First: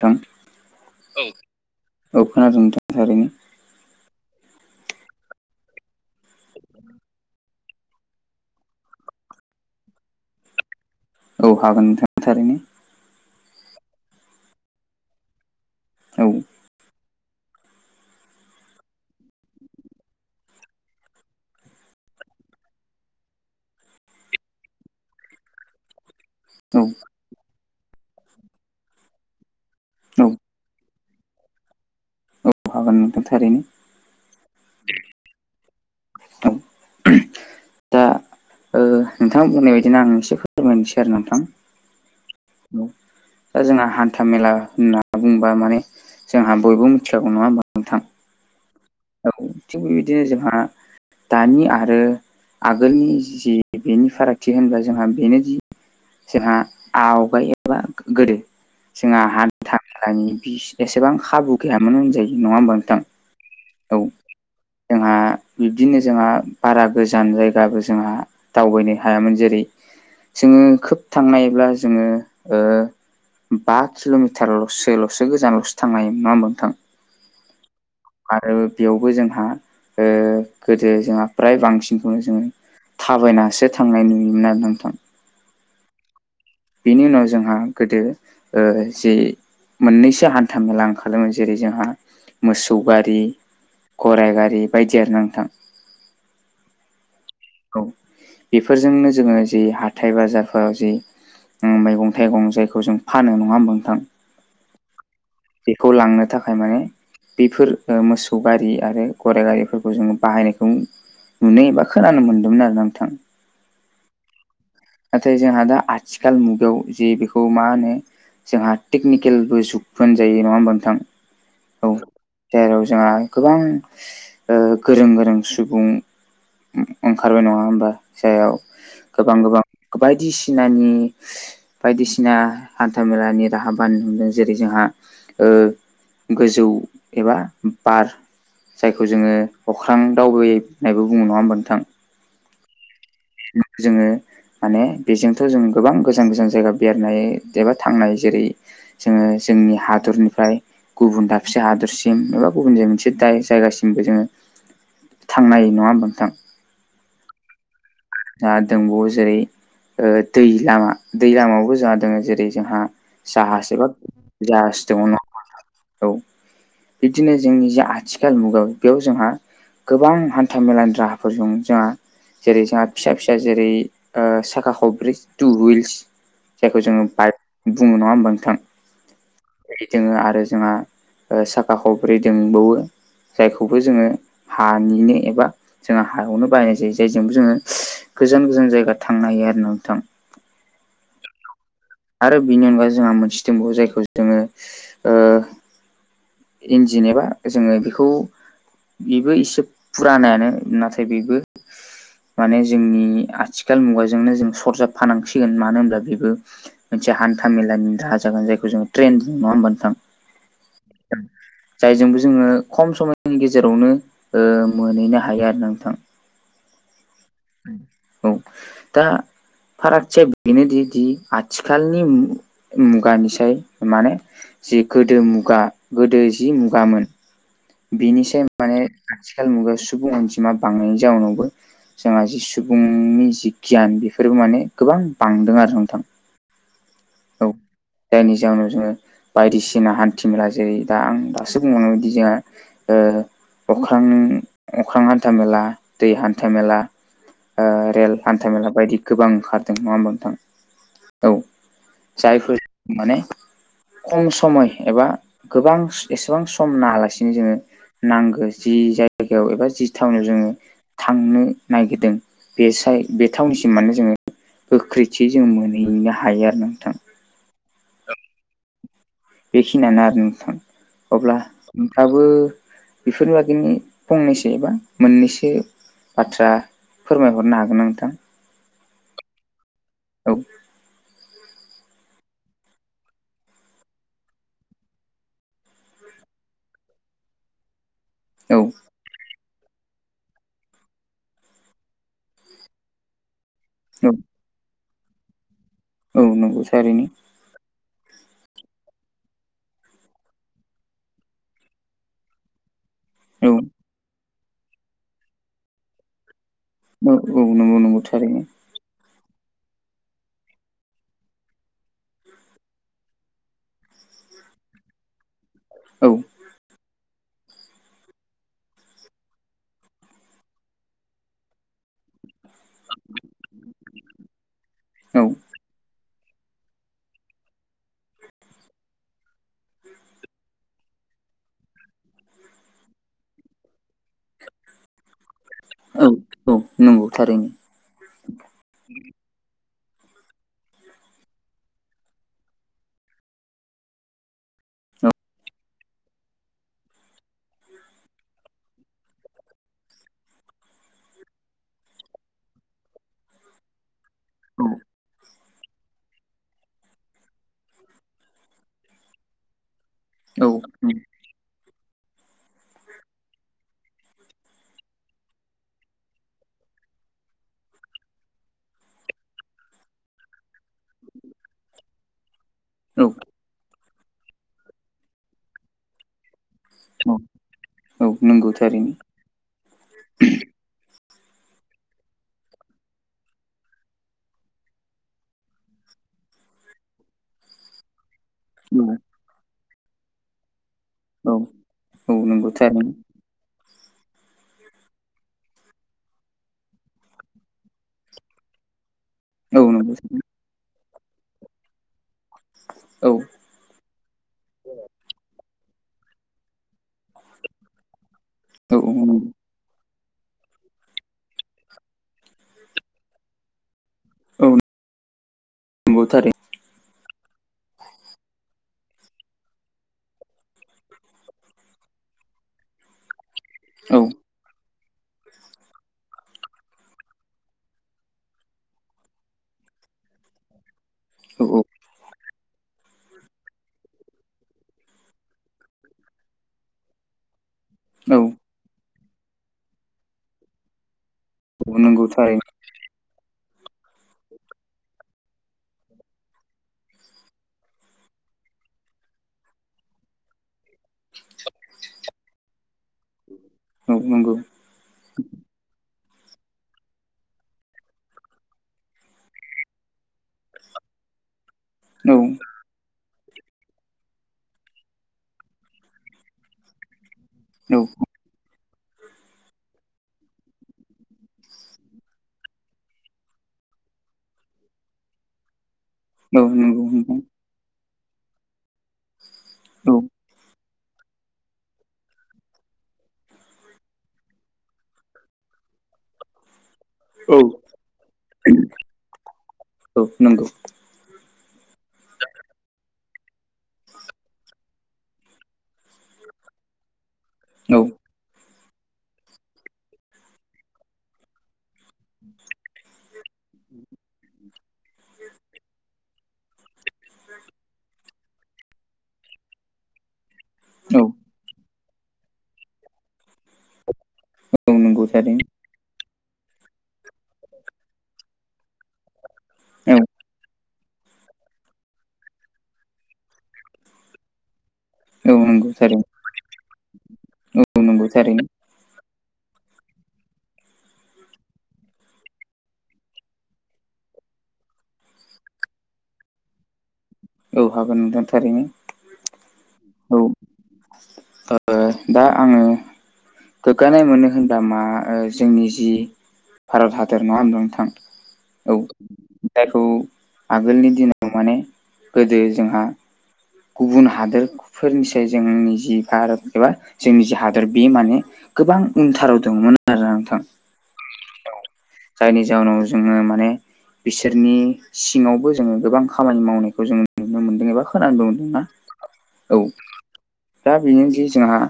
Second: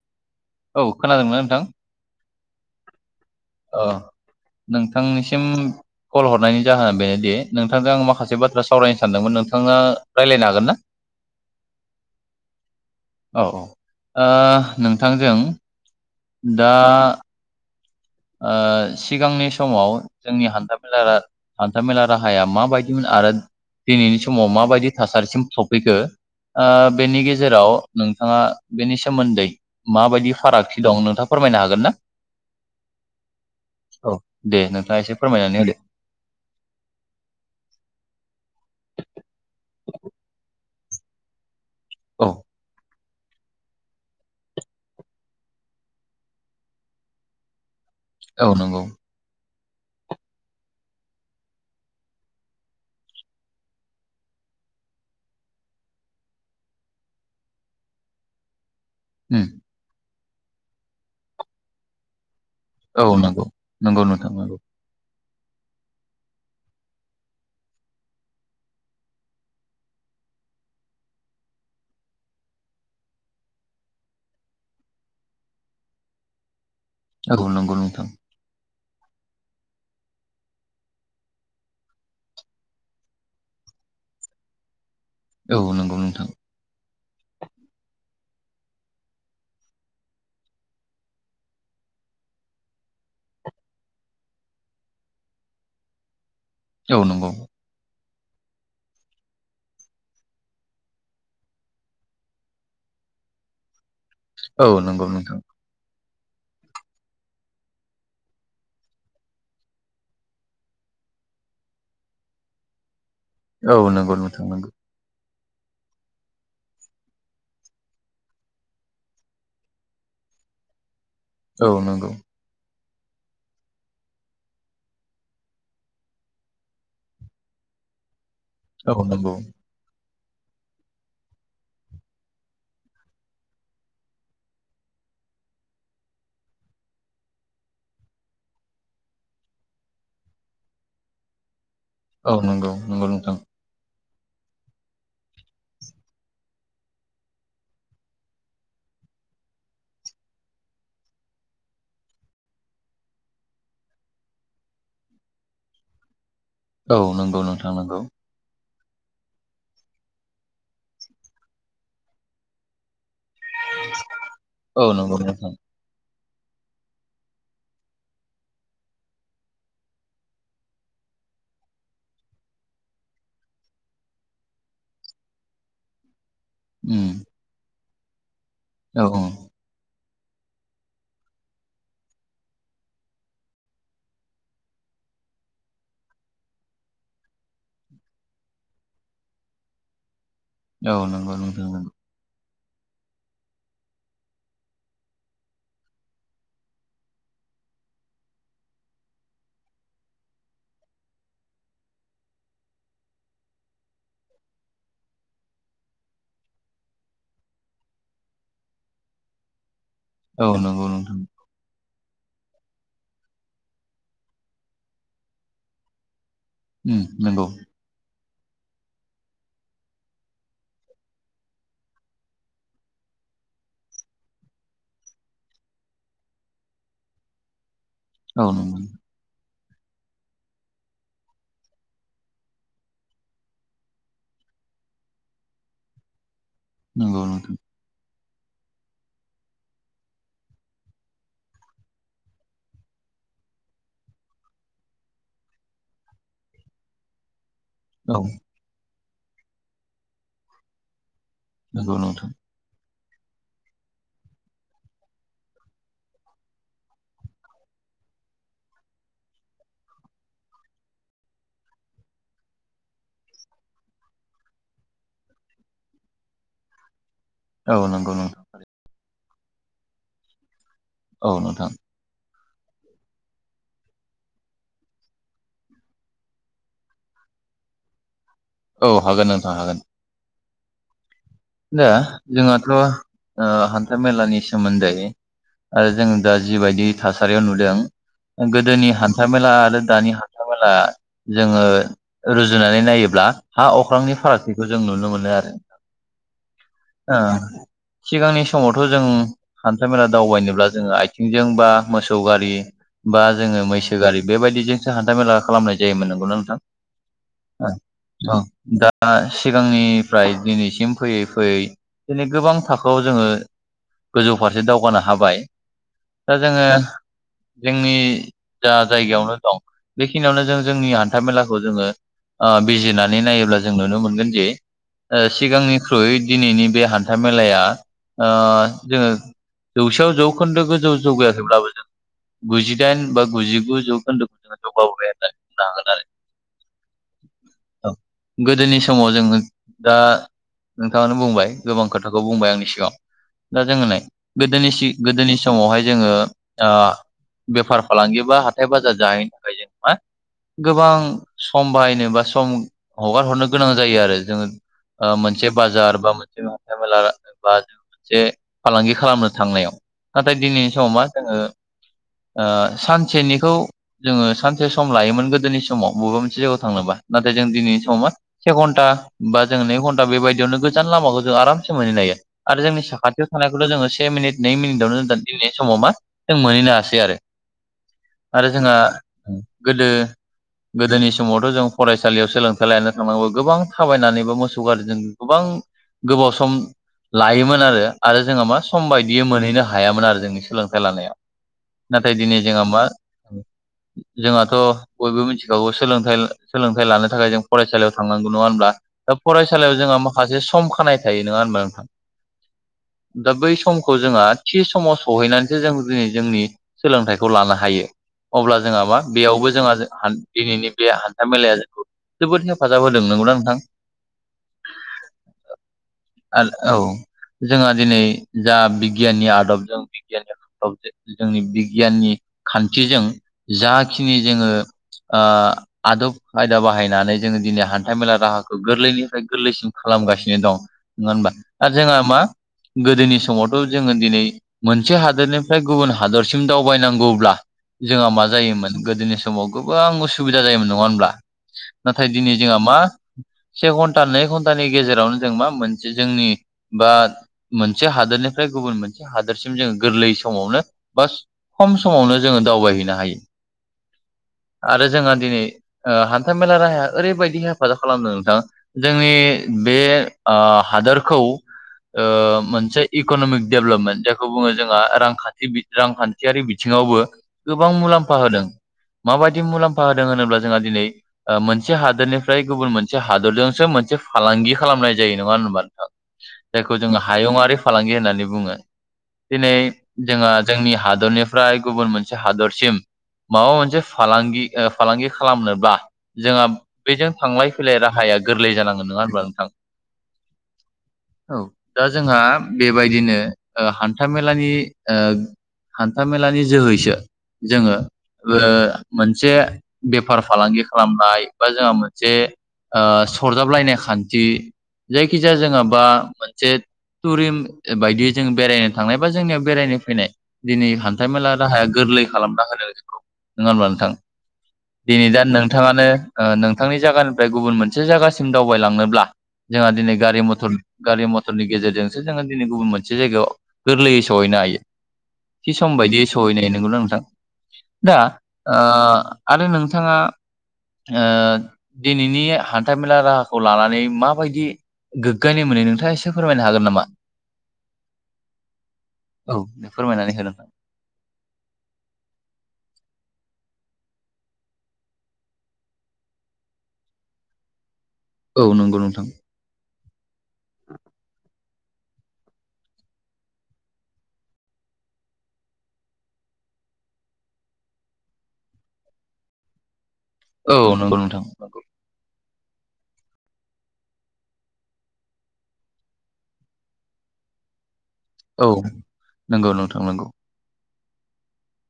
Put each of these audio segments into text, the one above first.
थां औ खोनादोंना नोंथां औ खोनादों नोंथां थारैनो अ नोंथांनिसिम कल हरनायनि जाहोना बेनोदि नोंथांजों आं माखासे बाथ्रा सावरायनो सानदोंमोन नोंथाङा रायलायनो हागोन ना [inaudible] औ हागोन नोंथां थारैनो औ-औ दा नोंथांजों औ दा ओ सिगांनि समाव जोंनि हान्थामेला रा हान्थामेला राहाया माबायदिमोन आरो दिनैनि समाव माबायदि थासारिसिम सफैखो ओ बेनि गेजेराव नोंथाङा बेनि सोमोन्दै औ माबायदि फारागथि दं नोंथाङा फोरमायनो हागोन ना औ हागोन नोंथां थारैनो औ दे नोंथाङा एसे फोरमायनानै होदो। औ दा ओ नोंथाङा बुंनाय बायदिनो आं एसे फोरमायनोसै आरो नोंथां। औ औ दा जोंहा हान्था मेला होनना बुंबा माने जोंहा बयबो मिथिखागौ नङा होनबा नोंथां। औ नंगौ औ थिग बेबायदिनो जोंहा दानि आरो आगोलनि जि बेनि फारागथि होनबा जोंहा बेनो जि जोंहा आवगाय एबा गोदो जोंहा उम हान्था मेलानि एसेबां खाबु गैयामोन होनजायो नङा होमबानो औ नंगौ नंगौ नोंथां जोंहा बिब्दिनो जोंहा बारा गोजान जायगाबो जोंहा दावबायनो हायामोन जेरै जोङो खोब थांनायब्ला जोङो बा किल'मिटारल'सोल'सो गोजानल'सो थांनो हायो नङा होमबा नोंथां औ नंगौ नोंथां। आरो बेयावबो जोंहा ओ गोदो जोंहा फ्राय बांसिनखौनो जोङो थाबायनासो थांनाय नुयोमोन आरो नोंथां औ नंगौ नोंथां बेनि उनाव जोंहा गोदो ओ जि मोननैसो हान्था मेला ओंखारो जेरै जोंहा मोसौ गारि गराइ गारि बायदियानो नोंथां। औ नंगौ औ बेफोरजोंनो जोङो जि हाथथाय बाजारफोराव जि मैगं थाइगं जायखौ जों फानो नङा होमबा‌ नोंथां औ नंगौ नोंथां। बेखौ लांनो थाखाय माने बेफोर मोसौ गारि आरो गराइ गारिफोरखौ जोङो बाहायनायखौ नुनो एबा खोनानो मोन्दोंमोन आरो नोंथां। औ नंगौ नोंथां नंगौ नाथाय जोंहा दा आथिखाल मुगायाव जि बेखौ मा होनो जोंहा टेकनिकेलबो जुग होनजायो नङा होमबा नोंथां। औ नंगौ जेराव जोंहा गोबां ओ गोरों गोरों सुबुं ओंखारबाय नङा होमबा जायाव औ नंगौ गोबां गोबां बायदिसिनानि बायदिसिना हान्था मेलानि राहा बा नुनो जेरै जोंहा ओ गोजौ एबा बार जायखौ जोङो अख्रां दावबायनायबो बुङो नङा होमबा नोंथां। औ नंगौ नंगौ नोंथां जोङो माने बेजोंथ जों गोबां गोजान गोजान जायगा बेरनाय एबा थांनाय जेरै जोङो जोंनि हादरनिफ्राय गुबुन दाबसे हादरसिम एबा गुबुनाय मोनसे दा जायगासिमबो जोङो थांना हायो नङा होमबा नोंथां औ नंगौ नोंथां नंगौ। आरो दंबावो जेरै ओ दै लामा दै लामायावबो जोंहा दों जेरै जोंहा जाहाज एबा औ जाहाज दङ नंगौ नङा होमबा नोंथां औ बिदिनो जोंनि जे आथिखाल मुगायाव बेयाव जोंहा गोबां हान्था मेलानि राहाफोरजों जोंहा जेरै जोंहा फिसा फिसा जेरै ओ साखा खबब्रै टु हुइल्स जायखौ जोङो उम बाइक बुङो नङा होमबा नोंथां औ औ बेबायदिऩ आरो जोंहा साखा खबब्रै दंबावो जायखौबो जोङो हानिनो एबा जों हायावनो बाहायनाय जायो जायजोंबो जोङो गोजान गोजान जायगा थांनो हायो आरो ना नोंथां औ नंगौ नोंथां नोंगौ आरो बिनि अनगा जोंहा मोनसे दंबावो जायखौ जोङो ओ इन्जिन एबा जोङो बेखौ बेबो एसे फुरानायानो नाथाय बेबो माने जोंनि आथिखाल मुगाजोंनो जों सरजाबफानांसिगोन मानो होनब्ला बेबो मोनसे हान्था मेलानि राहा जागोन जायखौ जों ट्रेन्ड बुङो नङा होनबा नोंथां औ नंगौ नोंथां जायजोंबो जोङो खम समनि गेजेरावनो ओ मोनहैनो हायो आरोना नोंथां उम नंगौ औ दा फारागथिया बेनोदि दि आथिखालनि मुगानिसाय माने जि गोदो मुगा गोदो जि मुगामोन औ बिनिसाय नंगौ माने आथिखाल मुगायाव सुबुं अनजिमा बांनायनि जाउनावबो जोंहा जि सुबुंनि जि गियान बेफोरबो माने गोबां बांदों आरो नोंथां नंगौ औ नोंथां जायनि जाहोनाव जोङो बायदिसिना हान्थि मेला जेरै दा आं दासो बुंलांनाय बायदि जोंहा ओ अख्रां अख्रां हान्था मेला दै हान्था मेला ओ रेल औ हान्थामेला बायदि गोबां ओंखारदों नङा होमबा नोंथां औ नंगौ नोंथां जायफोर माने खम समय एबा गोबां एसेबां सम नाङालासिनो जोङो नांगौ जि जायगायाव एबा जि थावनाव जोङो थांनो नागिरदों बे साइ बे थावनिसि माने जोङो गोख्रैथि जों मोनहैनो हायो आरो नोंथां औ नंगौ नों बेखिनियानो आरो नोंथां औ अब्ला नोंथां नोंथाङाबो बेफोरबायदिनो फंनैसो एबा मोननैसो बाथ्रा फोरमायहरनो हागोन ना नोंथां औ हागोन नोंथां हागोन औ दा जोंहाथ' ओ हान्था मेलानि सोमोन्दै ओ जों दा जिबायदि थासारियाव नुदों औ गोदोनि हा थामेला आरो दानि हानथा मेला जोङो रुजुनानै नायोब्ला हा औ अख्रांनि फारागथिखौ जों नुनो मोनो आरो औ नंगौ थारैनो ओ सिगांनि समावथ' जों हान्था मेला दावबायनोब्ला जोङो आइथिंजों बा मोसौ गारि बा औ जोङो मैसो गारि बेबायदिजोंसो हान्था मेला खालामनाय जायोमोन नंगौना नोंथां औ औ नंगौ नंगौ औ थारैनो दा सिगांनिफ्राय दिनैसिम फैयै फैयै दिनै गोबां थाखोआव जोङो गोजौ फारसे दावगानो हाबाय औ दा जोङो जोंनि जा जायगायावनो दं बेखिनियावनो जों जोंनि हान्था मेलाखौ जोङो ओ बिजिरनानै नायोब्ला जों नुनो मोनगोन जे औ सिगांनि ख्रुय दिनैनि बे हान्था मेलाया ओ जोङो जौसेयाव जौखोन्दो गोजौ जौगायाखैब्लाबो जों गुजिदाइन बा गुजिगु जौखोन्दोखौ जोङो जौगाबोबाय आरो ना औ औ नंगौ थारैनो [unintelligible] गोदोनि समाव जोङो दा नोंथाङानो बुंबाय गोबां खोथाखौ बुंबाय आंनि सिगाङाव दा जोङो नाय गोदोनि सि औ गोदोनि समावहाय जोङो आ बेफार फालांगि बा हाथाय बाजार जाहैनो थाखाय जों मा गोबां सम बाहायनो बा सम हगार हरनो गोनां जायो आरो जोङो ओ मोन से बाजार बा मोनसे हान्था मेला बा जों मोनसे फालांगि खालामनो थांनायाव नाथाय औ दिनैनि समाव मा जोङो ओ सानसेनिखौ जोङो सानसे सम लायोमोन गोदोनि समाव बबेबा मोनसे जायगायाव थांनोबा नाथाय जों दिनैनि समाव मा से घन्टा बा जों नै घन बेबायदियावनो गोजान लामाखौ जों आरामसे मोनहैनो हायो आरो जोंनि औ साखाथियाव थानायखौथ' जोङो से मिनिट नै मिनिटआवनो जों दा दिनैनि समाव मा जों मोनहैनो हासै दि औ आरो औ आरो नंगौ जोंहा थारैनो गोदो गोदोनि समावथ' जों फरायसालियाव सोलोंथाइ लानो थांनांगौ गोबां थाबायनानैबो मोसौ सौ गारिजों गोबां गोबाव सम लायोमोन आरो आरो जोंहा मा सम बाय बियो मोनहैनो हायामोन आरो जोंनि सोलोंथाइ लानाया औ नाथाय औ दिनै नंगौ जोंहा मा थारैनो जोंहाथ' बयबो मिथिखागौ सोलोंथाइ सोलोंथाइ लानो थाखाय जों फरायसालियाव थांनांगौ नङा होनब्ला दा औ फरायसालियाव नंगौ जोंहा माखासे सम खानाय थायो नङा होनबा नोंथां औ दा बै सम खौ जोंहा थि समाव सहैनानैसो जों दिनै जोंनि सोलोंथाइखौ लानो हायो अब्ला औ जोंहा मा बेयावबो जोंहा हान दिनैनि बे हान्था मेलाया जोंखौ जोबोद हेफाजाब होदों नंगौ ना नोंथां औ नोंगौ थारै औ जोंहा दिनै जा बिगियाननि आदबजों [unintelligible] जोंनि बिगियाननि खान्थिजों औ जाखिनि जोङो ओ आदब खायदा बाहायनानै जोङो दिनै हान्था मेला राहाखौ गोरलैनिफ्राय गोरलैसिन खालामगासिनो दं नङा होनबा औ औ जोंहा मा गोदोनि समावथ' जोङो दिनै मोनसे हादोरनिफ्राय गुबुन हादरसिम दावबायनांगौब्ला जोंहा औ मा जायोमोन गोदोनि समाव गोबां उसुबिदा जायोमोन नङा होनब्ला औ नंगौ नाथाय दिनै थारैनो जोंहा मा से घन्टा नै घन्टानि गेजेरावनो जों मा मोनसे जोंनि बा मोनसे हादोरनिफ्राय गुबुन मोनसे हादोरसिम जोङो गोरलै समावनो बा खम समावनो जोङो दावबायहैनो हायो औ नंगौ आरो जोंहा दिनै हान्था मेला राहाया ओरैबायदि हेफाजाब खालामदों नों थां जोंनि बे हादोरखौ ओ औ मोनसे इक'न'मिक डेभलपमेन्ट जायखौ बुङो जोंहा रांखान्थि रांखान्थियारि बिथिङावबो गोबां औ मुलाम्फा होदों माबायदि मुलाम्फा होदों होनोब्ला जोंहा दिनै मोनसे हादोरनिफ्राय गुबुन मोनसे मोनसे हादरजोंसो मोनसे फालांगि खालामनाय जायो नङा होनबा नोंथां औ जायखौ नंगौ जोङो नोंथां हायुङारि फालांगि होननानै बुङो दिनै औ जोंहा जोंनि हादरनिफ्राय गुबुन मोनसे हादरसिम माबा मोनसे फालांगि फालांगि खालामनोब्ला जोंहा बेजों औ थांलाय फैलाय राहाया गोरलै जानांगोन नङा होनबा नोंथां। औ नंगौ औ दा जोंहा बेबायदिनो हान्थामेलानि ओ हान्थामेलानि जोहैसो जोङो औ मोनसे बेफार फालांगि खालामनाय बा जोंहा मोनसे ओ सरजाबलायनाय खान्थि जायखिजाया जोङो बा मोनसे टुरिम बायदियै जों बेरायनो थांनाय बा जोंनियाव बेरायनो फैनाय दिनै औ हान्था मेला राहाया गोरलै खालामना होनो जोंखौ नङा होमब्ला नोंथां। औ नंगौ दिनै दा थारैनो नोंथाङानो नोंथांनि जागानि ओमफ्राय गुबुन मोनसे जायगासिम दावबायलांनोब्ला जोंहा दिनै औ गारि मथर गारि मथरनि गेजेरजोंसो जोङो दिनै गुबुन मोनसे जायगायाव गोरलैयै सहैनो हायो। औ थि नंगौ सम बायदियै थारैनो सहैनाय नंगौना नोंथां औ दा नंगौ थारैनो ओ आरो नोंथाङा ओ दिनैनि हान्था मेला राहाखौ लानानै माबायदि गोग्गानाय मोनो नोंथाङा एसे फोरमायनो हागोन नामा? औ हागोन नोंथां थारैनो औ फोरमायनानै हो औ नोंथां ओ दा आङो गोग्गानाय मोनो होनबा मा जोंनि जि भारत हादर नङा होनबा नोंथां नंगौ औ नोंथां जायखौ आगोलनि दिनाव माने गोदो जोंहा गुबुन हादोरफोरनिसाय जोंनि जि भारत एबा जोंनि जि हादर बे माने गोबां उनथाराव दंमोन आरो नोंथां। औ नंगौ नोंथां नंगौ जायनि जाहोनाव जोङो माने बिसोरनि सिङावबो जोङो गोबां खामानि मावनायखौ जोङो नुनो मोनदों एबा खोनानोबो औ मोनदोंना नंगौ औ नोंथां नंगौ दा बेनोदि जोंहा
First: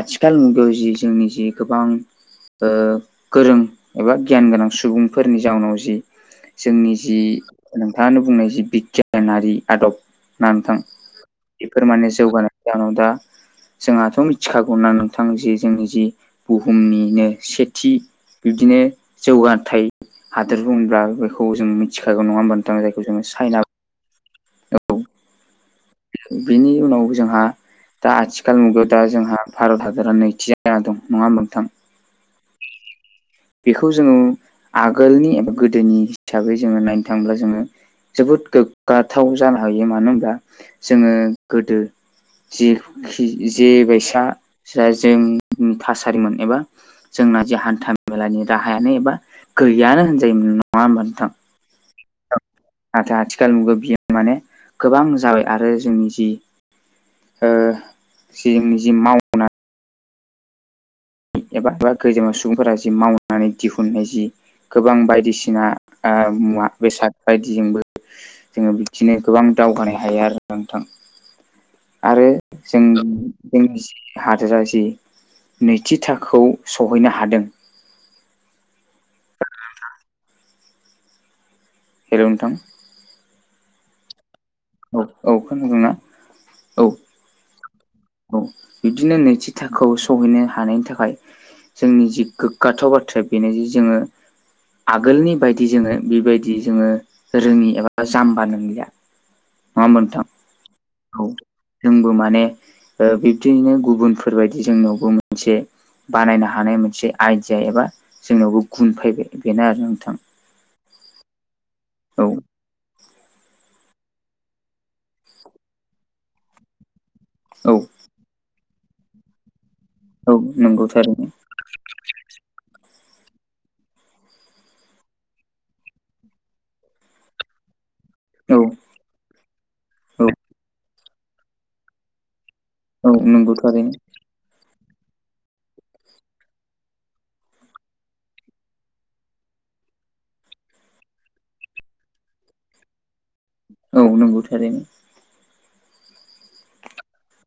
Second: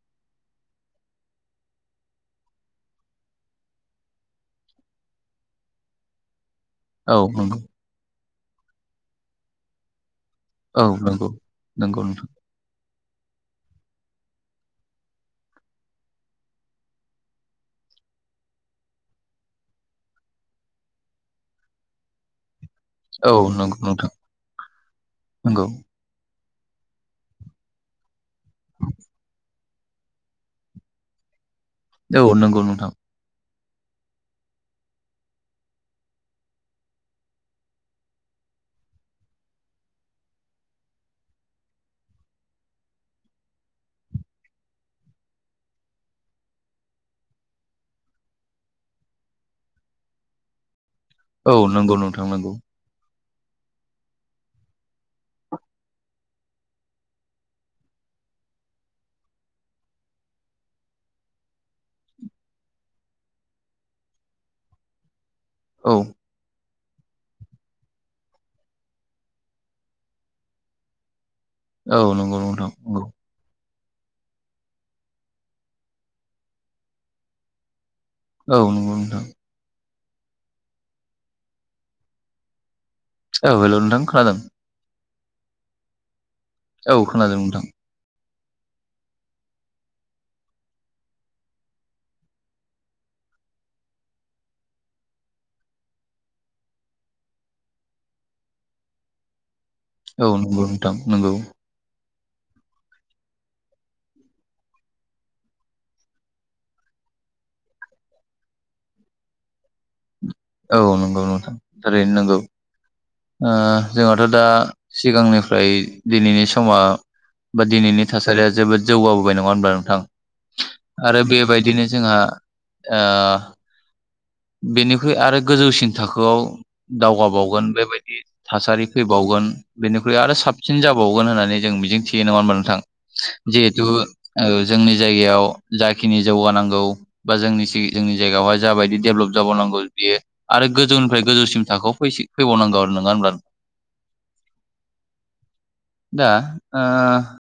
आथिखाल मुगायाव जि जोंनि जि गोबां गोरों एबा गियान गोनां सुबुंफोरनि जाउनाव जि जोंनि औ जि नंगौ नोंथाङानो बुंनाय जि बिगियानारि आदब ना नोंथां औ नंगौ बेफोर नंगौ माने नोंथां जौगानाय जानाव दा जोंहाथ' मिथिखागौना नोंथां जि जोंनि जि बुहुमनिनो सेथि बिब्दिनो जौगाथाय हादोर बुङोब्ला बेखौ जों मिथिखागौ नङा होमबा नोंथां जायखौ जोङो औ चाइना नंगौ नोंथां नंगौ। बेनि उनाव जोंहा दा आथिखाल मुगायाव दा जोंहा भारत हादरा नैथि जाना दं नङा होनबा नोंथां औ नंगौ नोंथां बेखौ जोङो आगोलनि एबा गोदोनि हिसाबै जोङो नायनो थाङोब्ला जोङो जोबोद गोग्गाथाव जानो हायो मानो होनब्ला जोङो गोदो जि जे बायसा जों थासारिमोन एबा जोंना जे हान्था मेलानि राहायानो एबा गैयानो होनजायोमोन नङा होमबा नोंथां। औ नंगौ नोंथां नंगौ नाथाय आथिखाल मुगायाव बियो माने गोबां जाबाय आरो जोंनि जि ओ जोंनि जि माव एबा गोदोनि [unintelligible] सुबुंफोरा जि मावनानै दिहुनाय जि गोबां बायदिसिना औ आ मुवा बेसाद बायदिजोंबो जोङो बिदिनो गोबां दावगानो हायो आरो नोंथां। औ आरो नंगौ नोंथां जों नंगौ जोंनि हादोरा जि नैथि थाखोखौ सहैनो हादों औ नंगौ नोंथां। ओ नोंथां [unintelligible] हेल' नोंथां औ हेल' नोंथां खोनादों औ औ खोनदों ना औ खोनादों नोंथां औ बिदिनो नैथि थाखोआव सहैनो हानायनि थाखाय जोंनि जि गोग्गाथाव बाथ्राया बेनो जि जोङो आगोलनि बायदि जोङो बेबायदि जोङो रोङि एबा जाम्बा नंलिया नङा होमबा नोंथां औ नंगौ नोंथां औ नंगौ जोंबो माने ओ बिदिनो गुबुनफोरबायदि जोंनावबो मोनसे बानायनो हानाय मोनसे आइडिया एबा जोंनावबो गुन फैबाय बेनो आरो नोंथां औ नंगौ नोंथां थारैनो औ नंगौ जोंहाथ' दा सिगांनिफ्राय दिनैनि समा बा औ दिनैनि थासारिया जोबोद जौगाबोबाय नङा होनबा नोंथां औ नंगौ आरो थारैनो बेबायदिनो जोंहा ओ बेनिख्रुइ आरो गोजौसिन थाखोआव दावगाबावगोन बेबायदि औ थासारि फैबावगोन बेनिख्रुइ औ आरो साबसिन जाबावगोन होननानै जों मिजिं थियो नङा होमबा नोंथां औ नंगौ जिहेथु थारैनो ओ जोंनि जायगायाव जाखिनि जौगानांगौ बा जोंनि जोंनि जायगायावहाय जाबायदि डेभेलप जाबावनांगौ बियो आरो गोजौनिफ्राय गोजौसिम थाखोआव फैबावनांगौ आरो नङा होनब्ला औ नंगौ थारैनो दा आ